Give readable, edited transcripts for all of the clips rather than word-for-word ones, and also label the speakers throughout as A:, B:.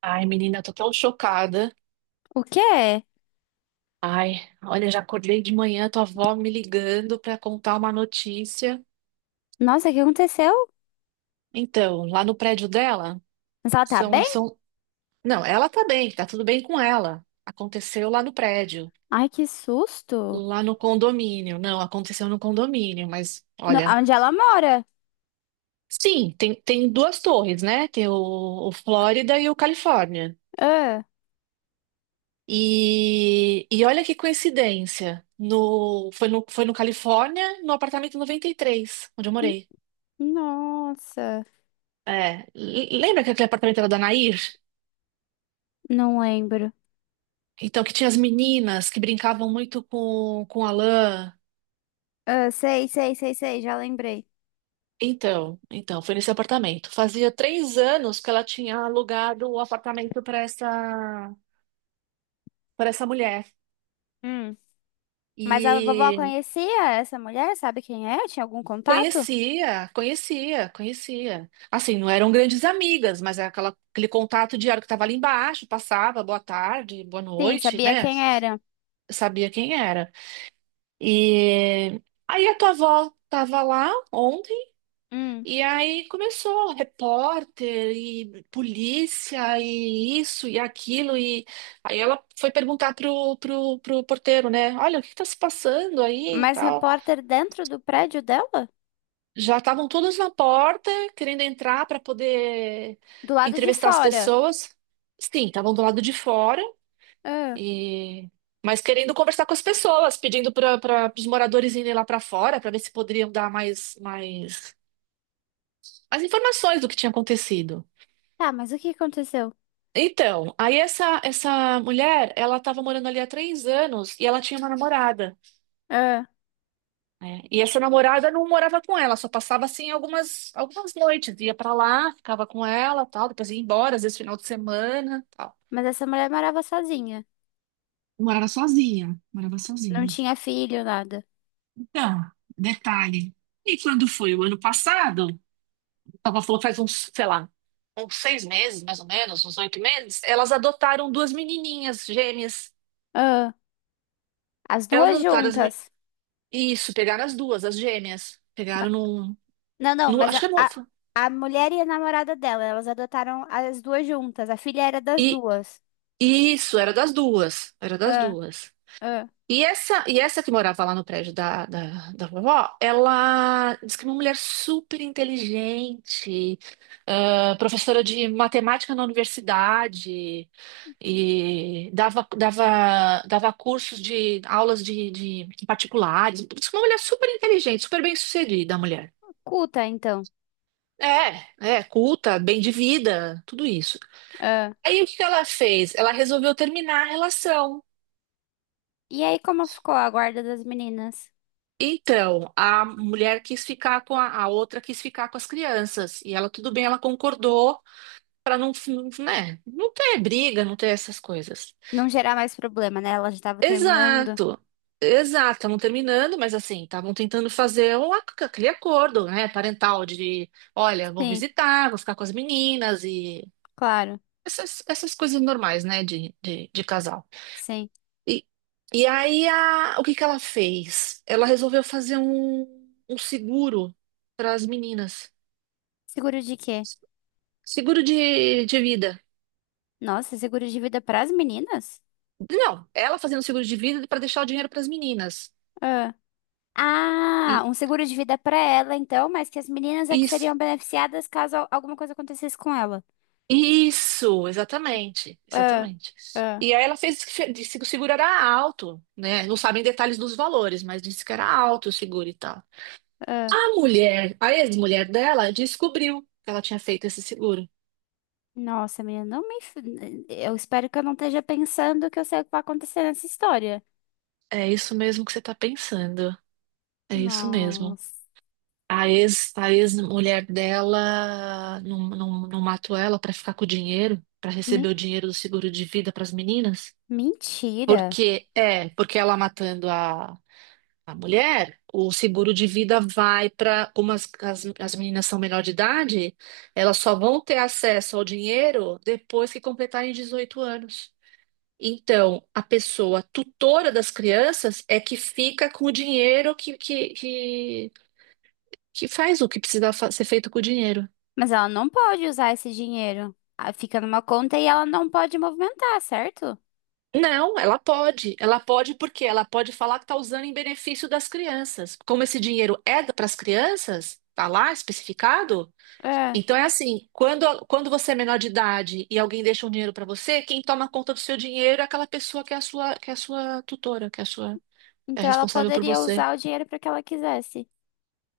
A: Ai, menina, tô tão chocada.
B: O quê?
A: Ai, olha, já acordei de manhã, tua avó me ligando pra contar uma notícia.
B: Nossa, o que aconteceu?
A: Então, lá no prédio dela,
B: Mas ela tá
A: são,
B: bem?
A: são... Não, ela tá bem, tá tudo bem com ela. Aconteceu lá no prédio,
B: Ai, que susto.
A: lá no condomínio. Não, aconteceu no condomínio, mas
B: No-
A: olha.
B: onde ela mora?
A: Sim, tem duas torres, né? Tem o Flórida e o Califórnia.
B: Ah,
A: E olha que coincidência. Foi no Califórnia, no apartamento 93, onde eu
B: n-
A: morei.
B: nossa.
A: É, lembra que aquele apartamento era da Nair?
B: Não lembro.
A: Então, que tinha as meninas que brincavam muito com a lã.
B: Ah, sei, sei, sei, sei, já lembrei.
A: Então, foi nesse apartamento. Fazia 3 anos que ela tinha alugado o apartamento para essa mulher.
B: Hum. Mas a vovó
A: E
B: conhecia essa mulher? Sabe quem é? Tinha algum contato?
A: conhecia, conhecia, conhecia. Assim, não eram grandes amigas, mas era aquele contato diário que estava ali embaixo, passava, boa tarde, boa
B: Sim,
A: noite,
B: sabia
A: né?
B: quem era.
A: Sabia quem era. E aí a tua avó estava lá ontem.
B: Hum.
A: E aí começou repórter e polícia e isso e aquilo e aí ela foi perguntar pro porteiro, né? Olha, o que está se passando aí e
B: Mas
A: tal.
B: repórter dentro do prédio dela?
A: Já estavam todos na porta querendo entrar para poder
B: Do lado de
A: entrevistar as
B: fora.
A: pessoas. Sim, estavam do lado de fora
B: Ah.
A: e mas querendo conversar com as pessoas, pedindo para os moradores irem lá para fora para ver se poderiam dar mais informações do que tinha acontecido.
B: Tá, mas o que aconteceu?
A: Então, aí essa mulher, ela estava morando ali há 3 anos e ela tinha uma namorada,
B: Ah.
A: né? E essa namorada não morava com ela, só passava assim algumas noites, ia pra lá, ficava com ela, tal, depois ia embora, às vezes final de semana, tal.
B: Mas essa mulher morava sozinha.
A: Morava sozinha, morava
B: Não
A: sozinha.
B: tinha filho, nada.
A: Então, detalhe. E quando foi o ano passado, ela falou faz uns, sei lá, uns 6 meses, mais ou menos, uns 8 meses, elas adotaram duas menininhas gêmeas.
B: Ah. As
A: Elas
B: duas
A: adotaram as.
B: juntas.
A: Isso, pegaram as duas, as gêmeas. Pegaram
B: Ma-
A: num.
B: não, não,
A: No,
B: mas
A: acho
B: a,
A: que é no,
B: a, a mulher e a namorada dela, elas adotaram as duas juntas. A filha era das
A: e
B: duas.
A: isso, era das duas. Era das
B: Ah,
A: duas.
B: ah.
A: E essa que morava lá no prédio da, da, da vovó, ela disse que é uma mulher super inteligente, professora de matemática na universidade, e dava cursos de aulas de particulares. Disse que é uma mulher super inteligente, super bem-sucedida, a mulher.
B: Culta, então.
A: É, é, culta, bem de vida, tudo isso.
B: Ah.
A: Aí o que que ela fez? Ela resolveu terminar a relação.
B: E aí, como ficou a guarda das meninas?
A: Então, a mulher quis ficar com a outra quis ficar com as crianças. E ela, tudo bem, ela concordou para não, não, né, não ter briga, não ter essas coisas.
B: Não gerar mais problema, né? Ela já tava terminando.
A: Exato, exato. Estavam terminando, mas assim, estavam tentando fazer aquele acordo, né, parental de, olha, vou
B: Sim,
A: visitar, vou ficar com as meninas e
B: claro.
A: essas coisas normais, né, de casal.
B: Sim.
A: E, e aí, o que que ela fez? Ela resolveu fazer um, seguro para as meninas.
B: Seguro de quê?
A: Seguro de vida.
B: Nossa, seguro de vida para as meninas?
A: Não, ela fazendo seguro de vida para deixar o dinheiro para as meninas.
B: Ah. Ah,
A: E,
B: um seguro de vida para ela, então, mas que as meninas é que
A: isso,
B: seriam beneficiadas caso al- alguma coisa acontecesse com ela.
A: isso, exatamente,
B: Ah,
A: exatamente.
B: ah.
A: E aí ela fez que disse que o seguro era alto, né? Não sabem detalhes dos valores, mas disse que era alto o seguro e tal.
B: Ah,
A: A mulher, a ex-mulher dela, descobriu que ela tinha feito esse seguro.
B: nossa, menina, não me. Enf- eu espero que eu não esteja pensando que eu sei o que vai acontecer nessa história.
A: É isso mesmo que você está pensando. É isso mesmo.
B: Nossa.
A: A ex-mulher dela não, não, não matou ela para ficar com o dinheiro, para receber
B: Me-
A: o dinheiro do seguro de vida para as meninas?
B: mentira.
A: Porque ela matando a mulher, o seguro de vida vai para, como as meninas são menor de idade, elas só vão ter acesso ao dinheiro depois que completarem 18 anos. Então, a pessoa tutora das crianças é que fica com o dinheiro que faz o que precisa ser feito com o dinheiro.
B: Mas ela não pode usar esse dinheiro. Ah, fica numa conta e ela não pode movimentar, certo?
A: Não, ela pode. Ela pode porque ela pode falar que está usando em benefício das crianças. Como esse dinheiro é para as crianças, tá lá especificado.
B: É.
A: Então é assim, quando você é menor de idade e alguém deixa um dinheiro para você, quem toma conta do seu dinheiro é aquela pessoa que é a sua, que é a sua tutora, que é a sua, é
B: Então ela
A: responsável por
B: poderia
A: você.
B: usar o dinheiro para que ela quisesse.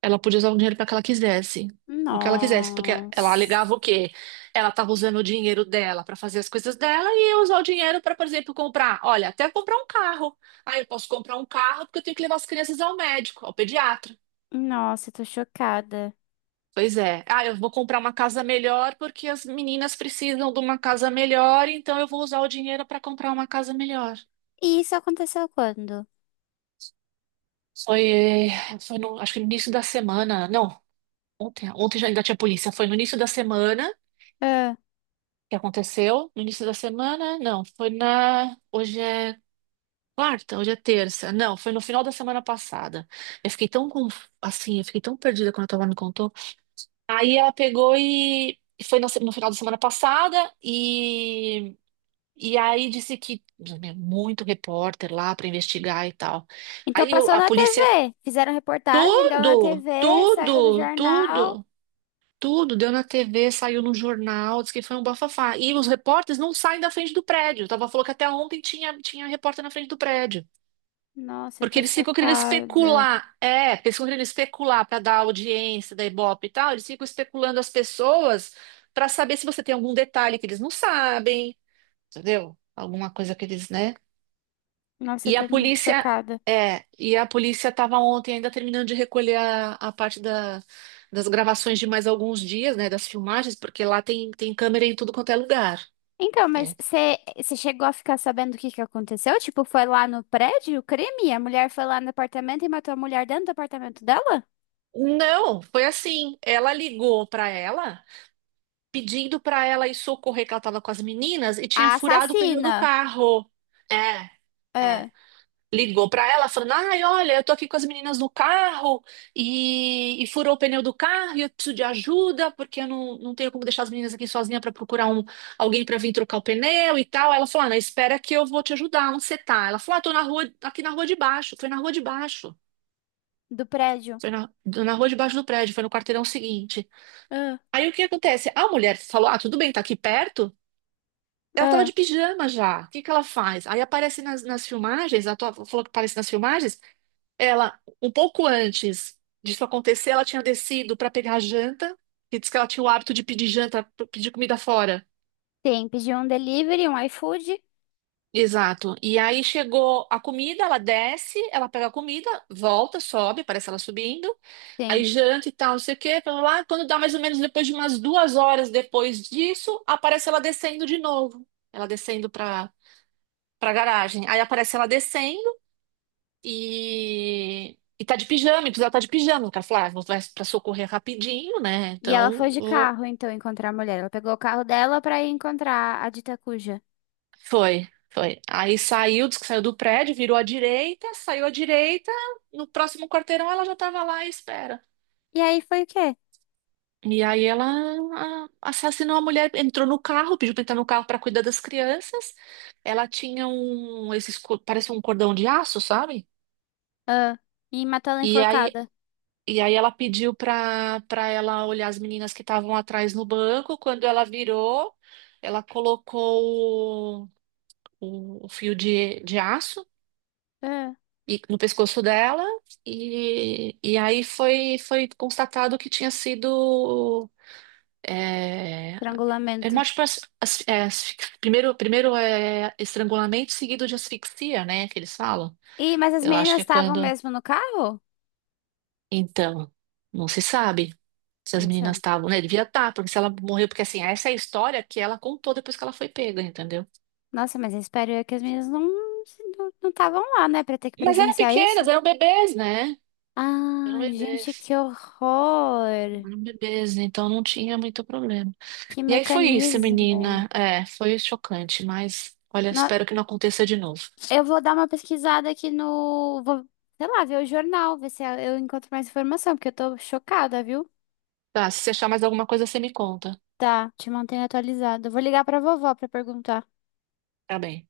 A: Ela podia usar o dinheiro para que ela quisesse. Para o que ela quisesse, porque ela
B: Nossa.
A: alegava o quê? Ela estava usando o dinheiro dela para fazer as coisas dela e eu usar o dinheiro para, por exemplo, comprar. Olha, até comprar um carro. Ah, eu posso comprar um carro porque eu tenho que levar as crianças ao médico, ao pediatra.
B: Nossa, eu tô chocada.
A: Pois é. Ah, eu vou comprar uma casa melhor porque as meninas precisam de uma casa melhor, então eu vou usar o dinheiro para comprar uma casa melhor.
B: E isso aconteceu quando?
A: Foi, foi no, acho que no início da semana. Não, ontem já ainda tinha polícia. Foi no início da semana.
B: É.
A: Que aconteceu no início da semana? Não, foi na. Hoje é quarta, hoje é terça. Não, foi no final da semana passada. Eu fiquei tão conf... assim, eu fiquei tão perdida quando a tua me contou. Aí ela pegou e foi na no final da semana passada e aí disse que meu, muito repórter lá para investigar e tal.
B: Então
A: Aí
B: passou
A: a
B: na
A: polícia
B: TV. Fizeram reportagem, deu na
A: tudo,
B: TV, saiu no
A: tudo,
B: jornal.
A: tudo. Tudo deu na TV, saiu no jornal, disse que foi um bafafá. E os repórteres não saem da frente do prédio. Tava falou que até ontem tinha, repórter na frente do prédio.
B: Nossa, eu
A: Porque
B: tô
A: eles ficam querendo
B: chocada.
A: especular. É, porque eles ficam querendo especular para dar audiência da Ibope e tal. Eles ficam especulando as pessoas para saber se você tem algum detalhe que eles não sabem, entendeu? Alguma coisa que eles, né?
B: Nossa, eu
A: E a
B: tô muito
A: polícia,
B: chocada.
A: e a polícia estava ontem ainda terminando de recolher a parte das gravações de mais alguns dias, né, das filmagens, porque lá tem câmera em tudo quanto é lugar,
B: Então, mas
A: né?
B: você chegou a ficar sabendo o que que aconteceu? Tipo, foi lá no prédio o crime? A mulher foi lá no apartamento e matou a mulher dentro do apartamento dela?
A: Não, foi assim. Ela ligou para ela, pedindo para ela ir socorrer que ela estava com as meninas e tinha
B: A
A: furado o pneu do
B: assassina,
A: carro. É, é.
B: ah,
A: Ligou pra ela falando: "Ai, olha, eu tô aqui com as meninas no carro e furou o pneu do carro e eu preciso de ajuda porque eu não tenho como deixar as meninas aqui sozinha pra procurar alguém pra vir trocar o pneu e tal." Ela falou: "Ah, não, espera que eu vou te ajudar, onde você tá?" Ela falou: "Ah, tô na rua, aqui na rua de baixo." Foi na rua de baixo.
B: do prédio.
A: Foi na rua de baixo do prédio, foi no quarteirão seguinte.
B: Ah,
A: Aí o que acontece? A mulher falou: "Ah, tudo bem, tá aqui perto." Ela tava
B: ah,
A: de pijama já. O que que ela faz? Aí aparece nas filmagens, ela falou que aparece nas filmagens. Ela, um pouco antes disso acontecer, ela tinha descido para pegar a janta, e disse que ela tinha o hábito de pedir janta, pedir comida fora.
B: sim, pediu um delivery, um iFood.
A: Exato. E aí chegou a comida, ela desce, ela pega a comida, volta, sobe, parece ela subindo,
B: Sim.
A: aí janta e tal, não sei o quê, blá, blá, blá. Quando dá mais ou menos depois de umas 2 horas depois disso, aparece ela descendo de novo. Ela descendo para garagem. Aí aparece ela descendo. E tá de pijama, e precisava tá de pijama, cara. Falei: "Ah, vai pra socorrer rapidinho, né?"
B: E ela foi
A: Então,
B: de carro, então, encontrar a mulher. Ela pegou o carro dela pra ir encontrar a dita cuja.
A: foi, foi. Aí saiu, disse que saiu do prédio, virou à direita, saiu à direita, no próximo quarteirão ela já tava lá à espera.
B: E aí foi o quê?
A: E aí ela assassinou a mulher, entrou no carro, pediu pra entrar no carro pra cuidar das crianças. Ela tinha parece um cordão de aço, sabe?
B: Ah, e matou ela
A: E aí
B: enforcada.
A: E aí ela pediu para ela olhar as meninas que estavam atrás no banco. Quando ela virou, ela colocou o fio de aço
B: Ah,
A: no pescoço dela e aí foi constatado que tinha sido é, é
B: estrangulamento.
A: mais tipo primeiro é estrangulamento seguido de asfixia, né? Que eles falam.
B: Ih, mas as
A: Eu acho que
B: meninas
A: é
B: estavam
A: quando.
B: mesmo no carro?
A: Então, não se sabe. Se as
B: Nossa,
A: meninas estavam, né? Devia estar, porque se ela morreu, porque assim, essa é a história que ela contou depois que ela foi pega, entendeu?
B: nossa, mas eu espero eu que as meninas não não estavam lá, né, pra ter que
A: Mas eram
B: presenciar isso.
A: pequenas, eram bebês, né?
B: Ah,
A: Eram
B: gente,
A: bebês.
B: que horror!
A: Eram bebês, então não tinha muito problema.
B: Que
A: E aí foi isso,
B: mecanismo!
A: menina. É, foi chocante, mas olha,
B: No-
A: espero que não aconteça de novo.
B: eu vou dar uma pesquisada aqui no, vou, sei lá, ver o jornal, ver se eu encontro mais informação, porque eu tô chocada, viu?
A: Tá, se você achar mais alguma coisa, você me conta.
B: Tá, te mantenho atualizada. Vou ligar pra vovó pra perguntar.
A: Tá bem.